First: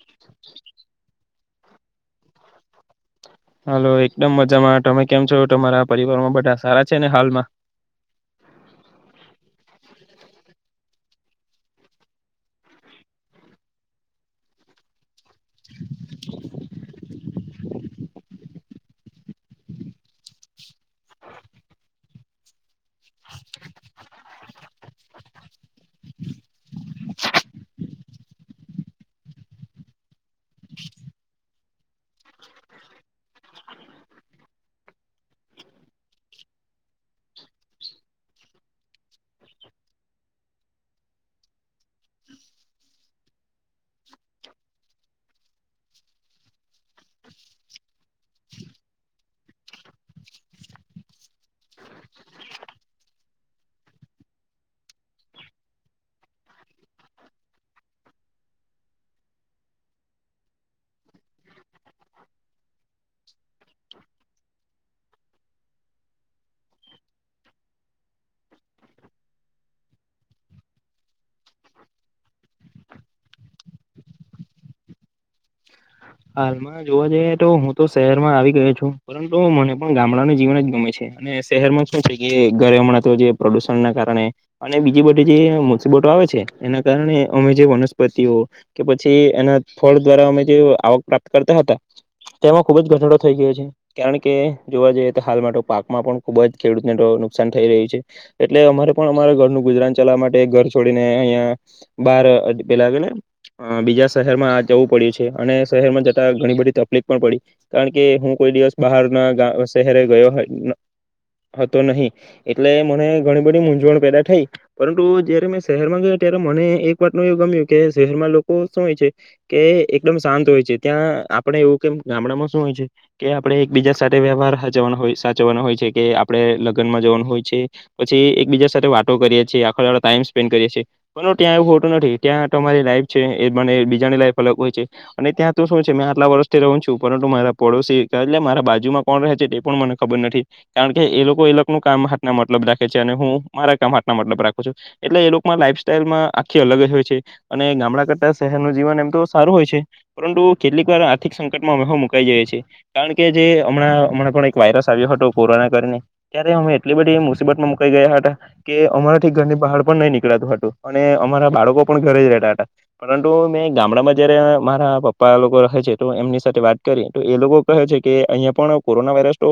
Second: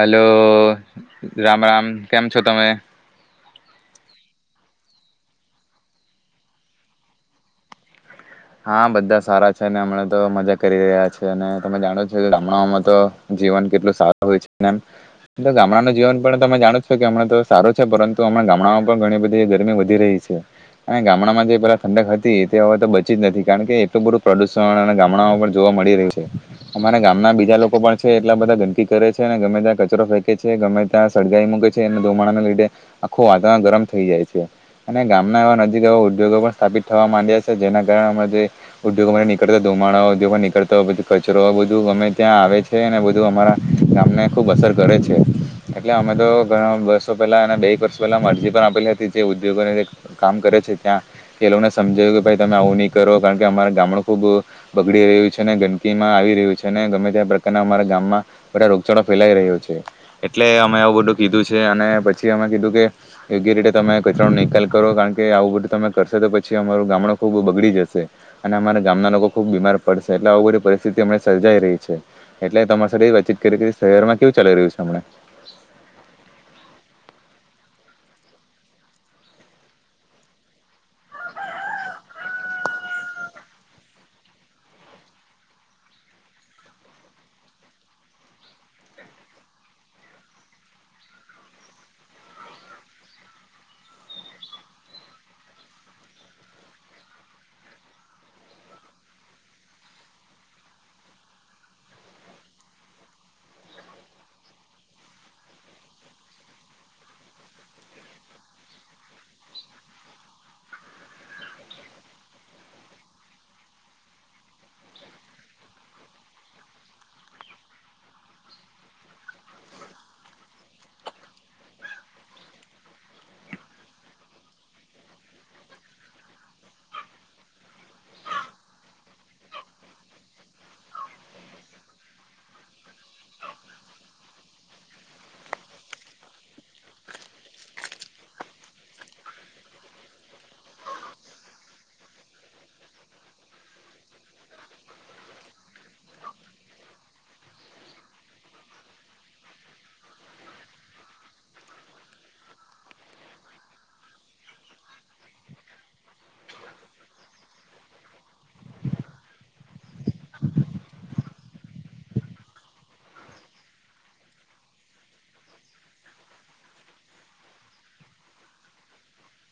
hello Ram Ram કેમ છો તમે હાલો એકદમ મજામાં તમે કેમ છો તમારા પરિવારમાં બધા સારા છે ને હાલમાં હા બધા સારા છે હમણાં તો મજા કરી રહ્યા છે અને તમે જાણો છો કે ગામડાઓમાં તો જીવન કેટલું સારું હોય છે ને એમ ગામડાનું જીવન પણ તમે જાણો છો કે હમણાં તો સારું છે પરંતુ હમણા ગામડામાં પણ ઘણી બધી ગરમી વધી રહી છે અને ગામડામાં જે પેલા ઠંડક હતી તે હવે તો બ કારણ કે એટલું બધું પ્રદૂષણ અને ગામડામાં પણ જોવા મળી રહ્યું છે અમારા ગામના બીજા લોકો પણ છે એટલા બધા ગંદકી કરે છે અને ગમે ત્યાં કચરો ફેંકે છે ગમે ત્યાં સળગાઈ મૂકે છે અને ધુમાડાને લીધે આખું વાતાવરણ ગરમ થઈ જાય છે અને ગામના એવા નજીક એવા ઉદ્યોગો પણ સ્થાપિત થવા માંડ્યા છે જેના અ જે ઉદ્યોગો નીકળતા ધુમાડા ઉદ્યોગ માં નીકળતા હો કચરો બધું અમે ત્યાં આવે છે અને બધું અમારા ગામને ખુબ અસર કરે છે એટલે અમે તો ઘણા વર્ષો પહેલા બે એક વર્ષ પહેલા અરજી પણ આપેલી હતી જે ઉદ્યોગોને કામ કરે છે ત્યાં એ લોકોને સમજ્યું કે આવું નહી કરો કારણ કે અમારા ગામડું ખુબ બગડી રહ્યું છે ને ગંદકીમાં આવી રહ્યું છે ને ગમે ત્યાં પ્રકારના અમારા ગામમાં બધા રોગચાળો ફેલાઈ રહ્યો છે એટલે અમે આવું બધું કીધું છે અને પછી અમે કીધું કે યોગ્ય રીતે તમે કચરાનો નિકાલ કરો કારણ કે આવું બધું તમે કરશ તો પછી અમારું ગામડું ખૂબ બગડી જશે અને અમારા ગામના લોકો ખૂબ બીમાર પડશે એટલે આવુ બધી પરિસ્થિતિ આમના સર્જાઈ રહી છે એટલે તમારા સાથે વાતચીત કરી કે શહેરમાં કેવું ચાલી રહ્યું છે હમણા હાલમાં જોવા જઈ તો હું તો શહેરમાં આવી ગયો છું પરંતુ મને પણ ગામડાનું જીવન જ ગમે છે અને શહેરમાં શું છે કે ઘરે હમણાં તો જે પ્રદુષણને કારણે અને બીજી બધી જે મુસીબતો આવે છે એના કારણે અમે જે વનસ્પતિઓ કે પછી એના ફળ દ્વારા અમે જે આવક પ્રાપ્ત કરતા હતા તેમાં ખુબ જ ઘટાડો થઈ ગયો છે કારણ કે જોવા જઈએ તો હાલ માટે પાકમાં પણ ખુબ જ ખેડૂતને તો નુકસાન થઈ રહ્યું છે એટલે અમારે પણ અમારા ઘરનું ગુજરાન ચલાવા માટે ઘર છોડીને અહિયાં બાર પેલા ને બીજા શહેરમાં જવું પડ્યું છે અને શહેરમાં જતા ઘણી બધી તકલીફ પણ પડી કારણ કે હું કોઈ દિવસ બહાર ના શહેરે ગયો હતો નહીં એટલે મને ઘણી બધી મૂંઝવણ પેદા થઈ પરંતુ જયારે મેં શહેરમાં ગયો ત્યારે મને એક વાત નું એવું ગમ્યું કે શહેરમાં લોકો શું હોય છે કે એકદમ શાંત હોય છે ત્યાં આપણે એવું કે ગામડામાં શું હોય છે કે આપણે એક બીજા સાથે વ્યવહાર હચવાનો હોય સાચવવાના હોય છે કે આપડે લગ્નમાં જવાનું હોય છે પછી એકબીજા સાથે વાતો કરીએ છીએ આખો દાડો ટાઈમ સ્પેન્ડ કરીએ છએ પણ ત્યાં એવું હોટું નથી ત્યાં તમારી લાઈફ છે મને બીજાની લાઈફ અલગ હોય છે અને ત્યાં બીજું શું છે મે આટલા વર્ષથી રહું છું પરંતુ મારા પડોશી એટલે મારા બાજુમાં કોણ રહે છે તે પણ મને ખબર નથી કારણ કે એ લોકો એનું કામ હાથ ના મતલબ રાખે છે અને હું મારા કામ હાથ ના મતલબ રાખું છું એટલે એ લોકો લાઈફ સાઈલમાં આખી અલગ જ હોય છે અને ગામડા કરતા શહેરનું જીવન એમ તો સારું હોય છે પરંતુ કેટલીક વાર આર્થિક સંકટમાં અમે હવ મુકાઈ જઈએ છીએ કારણ કે જે હમણાં હમણાં પણ એક વાયરસ આવ્યો હતો કોરોના કરીને ત્યારે અમે એટલી બધી મુસીબતમાં મુકાઈ ગયા હતા કે અમારાથી ઘરની બહાર પણ નહીં નીકળાતું હતું અને અમારા બાળકો પણ ઘરે જ રહેતા હતા પરંતુ મેં ગામડામાં જ્યારે અ મારા પપ્પા લોકો રહે છે તો એમની સાથે વાત કરી તો એ લોકો કહે છે કે અહિયાં પણ કોરોના વાયરસ તો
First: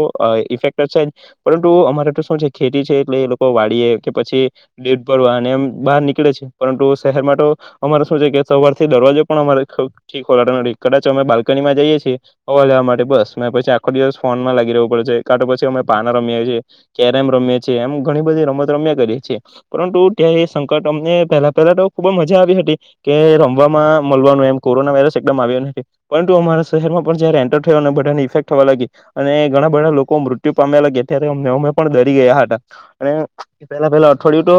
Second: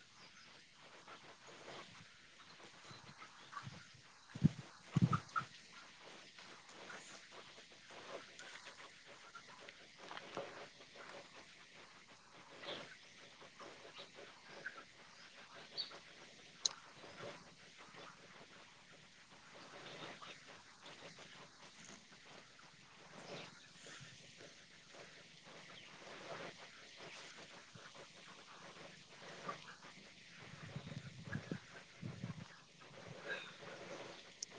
ઇફેક્ટ છે જ પરંતુ અમારે તો શું છે ખેતી છે એટલે એ લોકો વાળીએ કે પછી દેટ ભરવા અને એમ બહાર નીકળે છે પરંતુ શહેરમાં તો અમારે શું છે કે સવારથી દરવાજો પણ અમારે ઠીક હો [unintelligible] કદાચો અમે બાલ્કનીમાં જઈએ છીએ હવા લેવા માટે બસ મે પછી આખો દિવસ ફોનમાં લી રહવ પડે છે કાંતો પછી અમે પાના રમીએ છીએ કેરમ રમીએ છીએ એમ ઘણી બધી રમત રમ્યા કરીએ છેીએ પરંતુ ત્યાં એ સંકટ અમને પહેલા પહેલા તો ખૂબ જ મજા આવી હતી કે રમવામાં મળવાનું એમ કોરોના વાયરસ એકદમ આવ્યો નથી પરંતુ અમારા શહેરમાં પણ જયારે એન્ટર થયો અને બધાની ઇફેક્ટ થવા લાગી અને ઘણા બધા લોકો મૃત્યુ પામ્યા લાગ્યા ત્યારે અમને અમે પણ ડરી ગયા હતા અને પેલા પહેલા અઠવાડિય તો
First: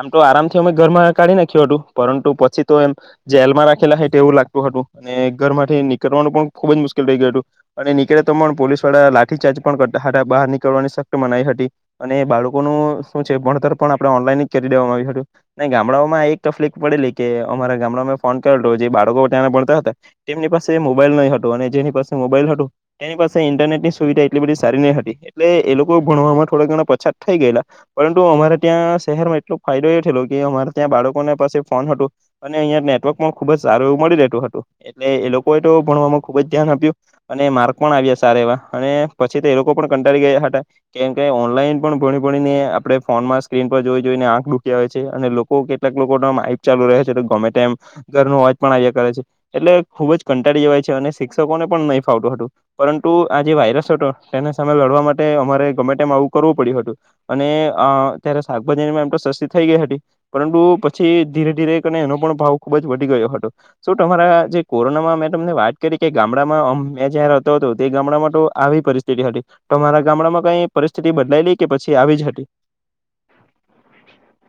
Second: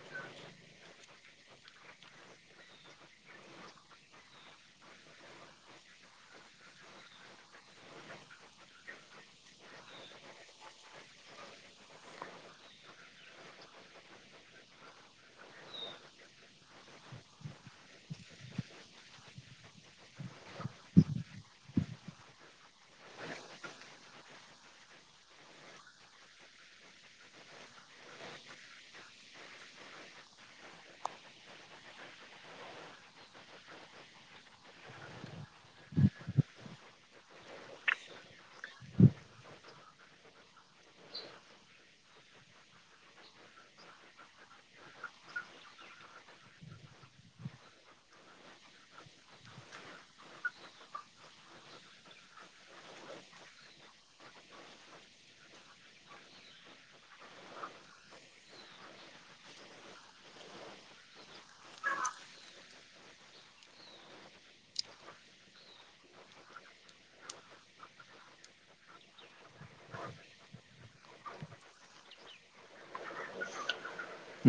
આમ તો આરામથી અમે ઘરમાં કાઢી નાખ્યું હતું પરંતુ પછી તો એમ જેલમાં રાખેલા હોય તેવુ લાગતું અને ઘર માંથી નીકળવાનું પણ ખુબ જ મુશ્કેલ થઈ ગયું હતું અને નીકળે તો પણ પોલીસ વાળા લાઠીચાર્જ પણ કરતા હતા બહાર નીકળવાની શકત મનાઈ હતી અને બાળકોનું શું છે ભણતર પણ આપણે ઓનલાઈન જ કરી દેવામાં આવ્યું હતું અને ગામડાઓમાં એક તકલીફ પડેલી કે અમારા ગામડાઓમાં ફોન કરેલો જે બાળકો ભણતા હતા તેમની પાસે મોબાઈલ નહી હતો અને જેની પાસે મોબાઈલ હતો તેની પાસે ઇન્ટરનેટ ની સુવિધા એટલી બધી સારી નહી હતી એટલે એ લોકો ભણવામાં થોડા ઘણા પછાત થઇ ગયેલા પરંતુ અમારે ત્યાં શહેરમાં એટલો ફાયદો એ થયેલો કે અમારે ત્યાં બાળકોના પાસે ફોન હતોું અને અહીં નેટવર્ક પણ ખુબ જ સારું એ મળી રહે તું હતું એ લોકો તો ભણ ખુબ જ ધ્યાન આપ્યું અને માર્ક પણ આવ્યા સારા એવા અને પછી તો એ લોકો પણ કંટાળી ગયા હતા કેમ કે ઓનલાઈન પણ ભણી ભણીને આપણે ફોનમાં સ્ક્રીન પર જોઈ જોઈને આંખ ડુક્યા હોય છે અને લોકો કેટલાક લોકોના માઇક ચાલુ રહે છે ગમે તેમ ઘર નો અવાજ પણ આવ્યા કરે છે એટલે ખૂબ જ કંટાળી જવાય છે અને શિક્ષકોને પણ નહીં ફાવતું હતું પરંતુ આ જે વાયરસ હતો તેને સામે લડવા માટે અમારે ગમે તેમ આવું કરવું પડ્યું હતું અને અ ત્યારે શાકભાજીમાં એમ તો સસ્તી થઈ ગઈ હતી પરંતુ પછી ધીરે ધીરે એનો પણ ભાવ ખૂબ જ વધી ગયો હતો શું તમારા જે કોરોનામાં મેં તમને વાત કરી કે ગામડામાં મેં જ્યાંતો હતો તે ગામડામાં તો આવી પરિસ્થિતિ હતી તમારા ગામડામાં કઈ પરિસ્થિતિ બદલાઈલી કે પછી આવી જ હતી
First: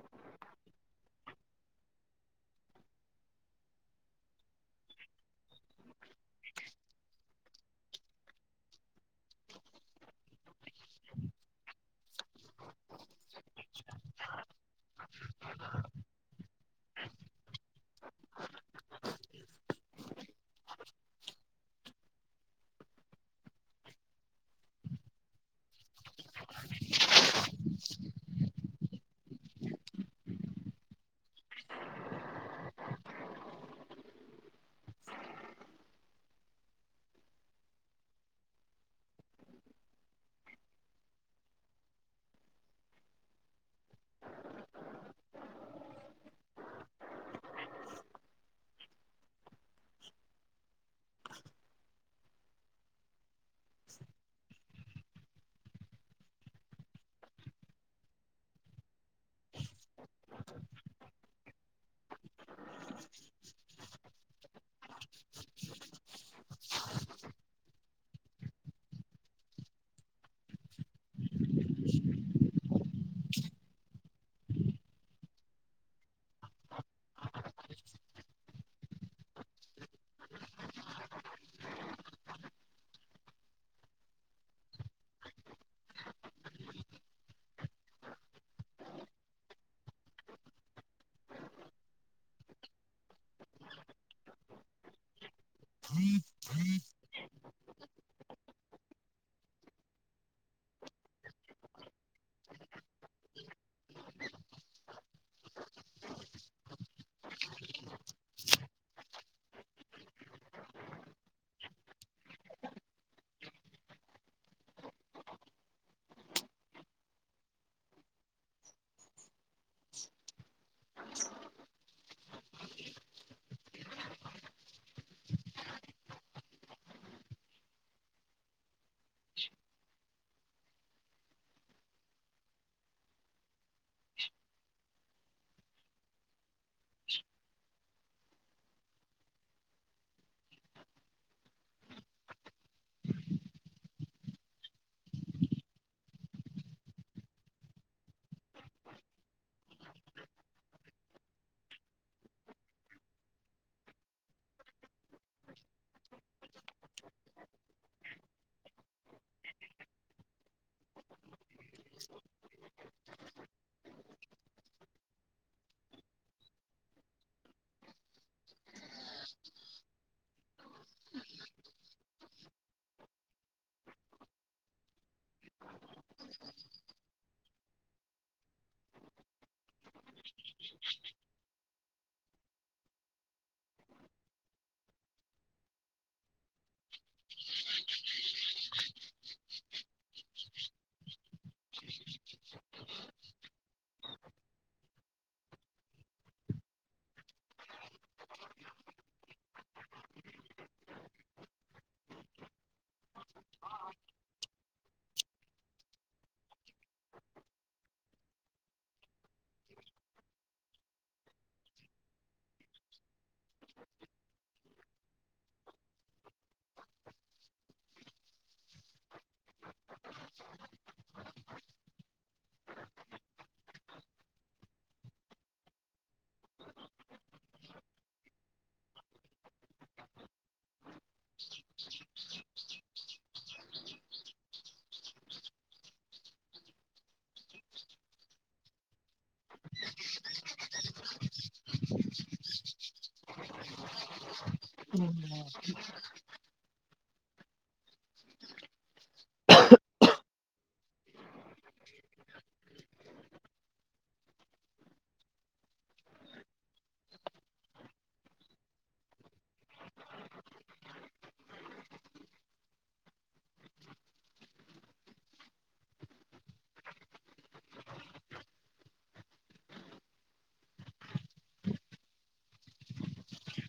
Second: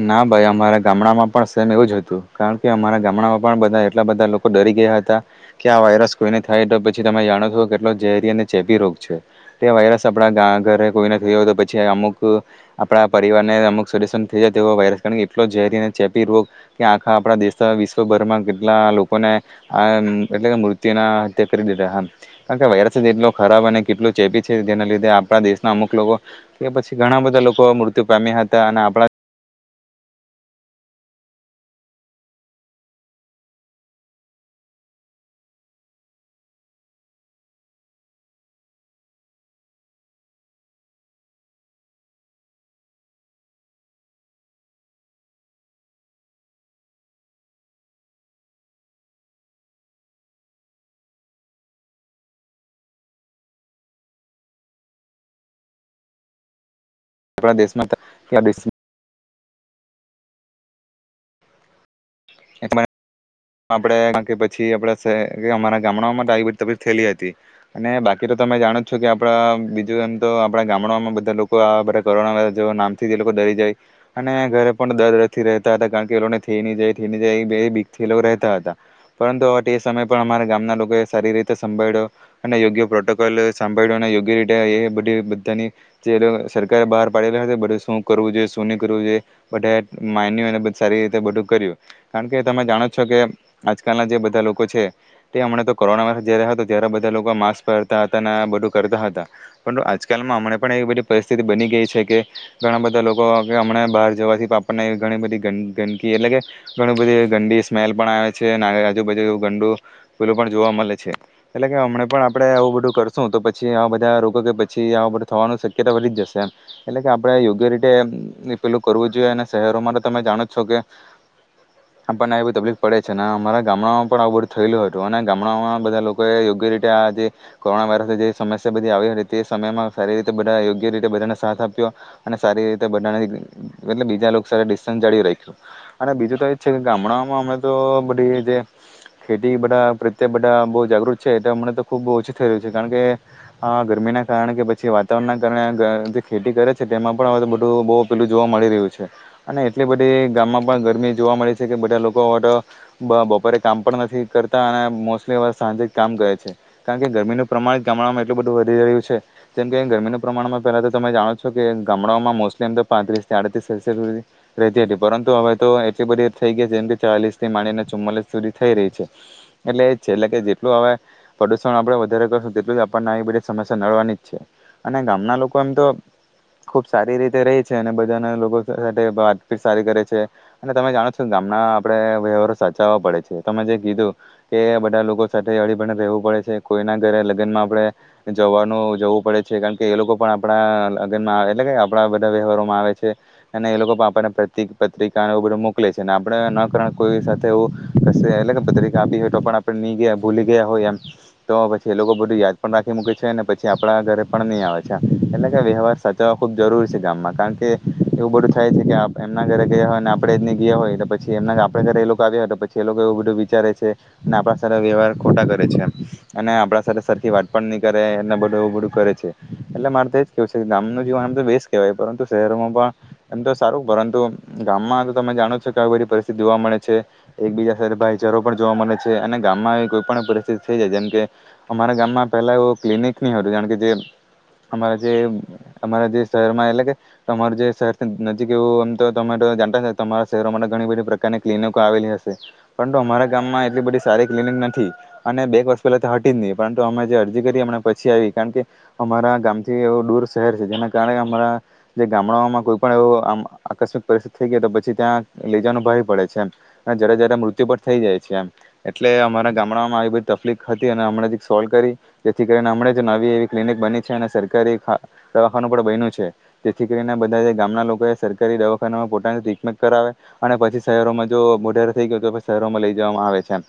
ના ભાઈ અમારા ગામડામાં પણ સેમ એવું જ હતું કારણ કે અમારા ગામડામાં પણ બધા એટલા બધા લોકો ડરી ગયા હતા કે આ વાયરસ કોઈને થાય તો પછી તમે જાણો છો કેટલો ઝેરી અને ચેપી રોગ છે તે વાયરસ આપડા ગા ઘરે કોઈને થયો હોય તો પછી અમુક આપણા પરિવારને અમુક સદસ્ય થઈ જાય તો એવો વાયરસ કારણ કે એટલો ઝેરી અને ચેપી રોગ કે આખા આપણા દેશ વિશ્વભરમાં કેટલા લોકોને આ એટલે કે મૃત્યુના હત્યા કરી દીધા હતા કારણ કે વાયરસ જ એટલો ખરાબ અને કેટલું ચેપી છે જેના લીધે આપણા દેશના અમુક લોકો કે પછી ઘણા બધા લોકો મૃત્યુ પામ્યા હતા અને આપણા આપણા દેશમાં તો [unintelligible] [unintelligible] આપણેે કારણ પછી આપણાહે અમારા ગામડાઓમાં તો આવી બધી તકલીફ થયેલી હતી અને બાકી તો તમે જાણો જ છો કે આપડા બીજું એમ તો આપડા ગામડાઓમાં બધા લોકો બધા કોરોના નામથી લોકો ડરી જાય અને ઘરે પણ દર્દ નથી રહેતા હતા કારણ કે એ લોકોને થઈ ન જાય થઈ જાય એ લોકો રહેતા હતા પરંતુ હવે તે એ સમય પણ અમારા ગામના લોકોએ સારી રીતે સાભાળ્યો અને યોગ્ય પ્રોટોકોલ સાંભાળ્યો અને યોગ્ય રીતે એ બધી બધાની જે સરકારે બહાર પાડેલા બધું શું કરવું જોઈએ શું ની કરવું જોઈએ બધાએ માન્યું અને બધ સારી રીતે બધું કર્યું કારણ કે તમે જાણો છકે આજકાલના જે બધા લોકો છે તે હમણાં તો કોરોના વાયરસ જ્યારે હતો ત્યારે બધા લોકો માસ્ક પહેરતા હતા ને બધું કરતા હતા પરંતુ આજકાલમાં હમણા પણ એવી બધી પરિસ્થિતિ બની ગઈ છે કે ઘણા બધા લોકો કે હમણાં બહાર જવાથી [unintelligible] ઘણી બધી ગંદ ગંદકી એટલે કે ઘણી બધી ગંદી સ્મેલ પણ આવે છે આજુબાજુ ગંડું પેલું પણ જોવા મળે છે એટલે કે હમણા પણ આપડે આવું બધું કરશું તો પછી આવા બધા રોગો કે પછી આ બધું થવાનું શક્યતા વધી જ જશે એમ એટલે કે આપણે યોગ્ય રીતે પેલું કરવું જોઈએ અને શહેરોમાં તો તમે જાણો છો કે આપણને એ બધું તપલીક પડે છે અને અમારા ગામડામાં પણ આવું બધું થયેલું હતું અને ગામડાઓમાં બધા લોકોએ યોગ્ય રીતે આ જે કોરોના વાયરસની જે સમસ્યા બધી આવી હતી તે સમયમાં સારી રીતે બધા યોગ્ય રીતે બધાને સાથ આપ્યો અને સારી રીતે બધાને એટલે બીજા લોકો સારા ડિસ્ટન્સ જાળવી રાખ્યું અને બીજું તો એ જ છે કે ગામડામાં [unintelligible] તો બધી જે ખેતી બધા પ્રત્યે બધા બહુ જાગૃત છે તે અમના તો ખુબ ઓછું થઈ રહ્યું છે કારણ કે ગરમીના કારણે કે પછી વાતાવરણના કારણે જે ખેતી કરે છે તેમાં પણ તો બધું બહુ પેલું જોવા મળી રહ્યું છે અને એટલી બધી ગામમાં પણ ગરમી જોવા મળી છે કે બધા લોકો હવે તો બપોરે કામ પણ નથી કરતા અને મોસ્ટલી હવે સાંજે જ કામ કરે છે કારણ કે ગરમીનું પ્રમાણ ગામડામાં એટલું બધું વધી રહ્યું છે જેમ કે ગરમીનું પ્રમાણમાં પહેલા તો તમે જાણો છો કે ગામડાઓમાં મોસ્ટલી એમ તો પાંત્રીસથી આડત્રીસ સેલ્સયસ સુધી રહેતી હતી પરંતુ હવે તો એટલી બધી થઈ ગઈ જેમ ચાલીસ થી માંડીને ચુમ્માલીસ સુધી થઈ રહી છે એટલે એ જ છે એટલે કે જેટલું હવે પ્રદુષણ આપણે વધારે કરશું તેટલું જ આપણને આવી બધી સમસ્યા નડવાની જ છે અને ગામના લોકો એમ તો ખુબ સારી રીતે રહી છે અને બધાના લોકો સાથે વાતભી સારી કરે છે અને તમે જાણો છો ગામના આપણે વ્યવહારો સાચવવા પડે છે તમે જે કીધું કે બધા લોકો સાથે અળીબણ રહેવું પડે છે કોઈના ઘરે લગ્નમાં આપણે જવાનું જવું પડે છે કારણ કે એ લોકો પણ આપણા લગ્નમાં આવે એટલે કે આપણા બધા વ્યવહારોમાં આવે છે અને એ લોકો પણ આપણને પ્રત પત્રિકાને બધું મોકલે છે અને આપણે ન [unintelligible] એ પત્રિકા આપી હોય તો પણ આપણે નહી ગયા ભૂલી ગયા હોય એમ તો પછી એ લોકો બધું યાદ પણ રાખી મૂકે છે ને પછી આપણા ઘરે પણ નહી આવે છે એટલે કે વ્યવહાર સાચવવા ખુબ જરૂરી છે ગામ માં કારણ કે એવું બધું થાય છે કે એમના ઘરે ગયા હોય ને આપણેે જ નહી ગયા હોય પછી એમના આપે જયારે એ લોકો આવ્યા તો પછી એ લોકો એવું બધું વિચારે છે અને આપણા સાથે વ્યવહાર ખોટા કરે છે અને આપણા સાથે સરખી વાટ પણણ નહીં કરે અને બધું એવું બધું કરે છે એટલે મારે તો એજ કેવું છે ગામ ન જીવન એમ તો બેસ્ટ કહેવાય પરંતુ શહેરોમાં પણ એમ તો સારું પરંતુ ગામમાં તો તમે જાણો છો કે આવી બધી પરિસ્થિત જોવા મળે છે એકબીજા સાથે ભાઈચારો પણ જોવા મળે છે અને ગામમાં કોઈ પણ પરિસ્થિતિ જેમ કે અમારા ગામમાં પેલા એવ ક્લિનિક [unintelligible] જે અમારા જે અમારા જે શહેર માં એટલે કે તમાર જે શહેર છે નજીક એવું એમ તો તમાર [unintelligible] તમારા શહેરો માટે ઘણી બધી પ્ર [unintelligible] ક્લિનિક આવેલી હશે પરંતુ અમારા ગામમાં એટલી બધી સારી ક્લિનિક નથી અને બે વર્ષ પેલા તો હટી જ નહી પણ અમે જે અરજી કરીમ પછી આવી કારણ કે અમારા ગામથી એવ દૂર શહેર છે જેના કારણે અમારા જે ગામડાઓમાં કોઈ પણ એવ આમ આકસ્મિક પરિસ્થિતિ થઈ ગયા તો પછી ત્યાં લેજાનું ભાઈ જરા જરા મૃત્યુ પણ થઈ જાય છે એમ એટલે અમારા ગામડામાં આવી બધી તકલીફ હતી અને હમણાં જ સોલ્વ કરી જેથી કરીને હમ જ નવી એવી ક્લિનિક બની છે અને સરકારી દવાખાનું પણ બન્યું છે જેથી કરીને બધા ગામના લોકોએ સરકારી દવાખાનામાં પોતાની ટ્રીટમેન્ટ કરાવે અને પછી શહેરોમાં જો મોઢેરે થઈ ગયો તો શહેરોમાં લઈ જવામાં આવે છેમ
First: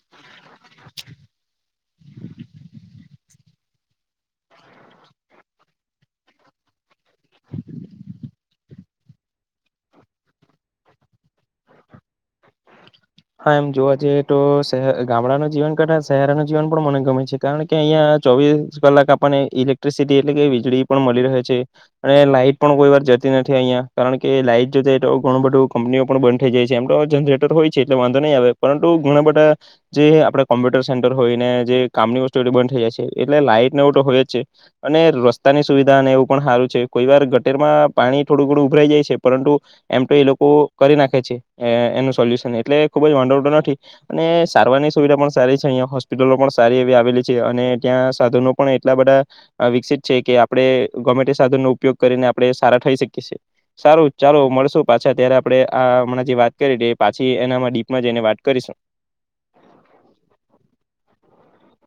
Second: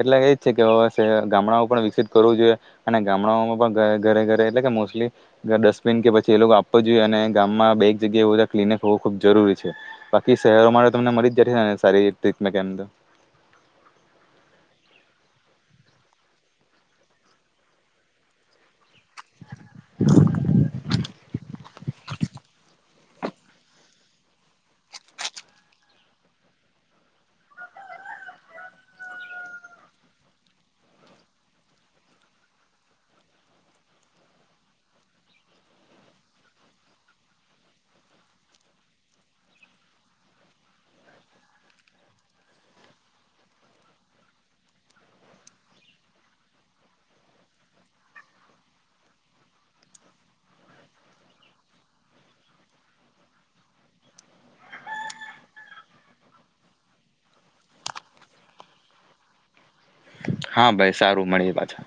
એટલે એ જ છે કેવે ગામડાઓ પણ વિકસિત કરવું જોઈએ અને ગામડાઓમાં પણ ઘરે ઘરે એટલે કે મોસ્ટલી ડસ્ટબિન કે પછી એ લોકો આપવો જોઈએ અને ગામમાં બે એક જગ્યાએ એવું બધા ક્લિનિક હોવું ખૂબ જરૂરી છે બાકી શહેરોમાં તમને મરી સારી ટ્રીટમે કે હા એમ જોવા જઈએ તો ગામડાનું જીવન કરતા શહેરનું જીવન પણ મને ગમે છે કારણ કે અહિયાં ચોવીસ કલાક આપણને ઇલેક્ટ્રિસિટી એટલે કે વીજળી પણ મળી રહે છે અને લાાઈટ પણ કોઈ વાર જતી નથી અહિયાં કારણ કે લાઈટ જોતા તો ઘણું બધું કંપનીઓ પણ બંધ થઈ જાય છે એમ તો જનરેટર હોય એ વાંધો નહી આવે પરુ ઘણા બધા જે આપડ કોમ્પ્યુટર સેન્ટર હોય ને જે કામની વસ્તુ બંધ થઈ જાય છે એટલે લાઈટ એવ તો હોય જ છે અને રસ્તાની સુવિધા એવું પણ સારું છે કોઈ વાર ગટેરમાં પાણી થોડું થડું ઉભરાઈ જાય છે પરંતુ એમ તો એ લોકો કરી નાખે છે એનું સોલ્યુશન એટલે ખુબ જ વાંધો નથી અને સારવારની સુવિધા પણ સારી છે અહિયાં હોસ્પિટલો પણ સારી એવી આવેલી છે અને ત્યાં સાધનો પણ એટલા બધા વિકસિત છે કે આપણે ગવર્મેન્ટ સાધનો ઉપયોગ કરીને આપડણે સારા થઈ શકી છીએ સારું ચાલો મળશું પાછા ત્યારે આપણે આણાં જે વાત કરી પાછી એના ડીપમાં જઈને વાત કરીશું હા ભાઈ સારું મળી પાછા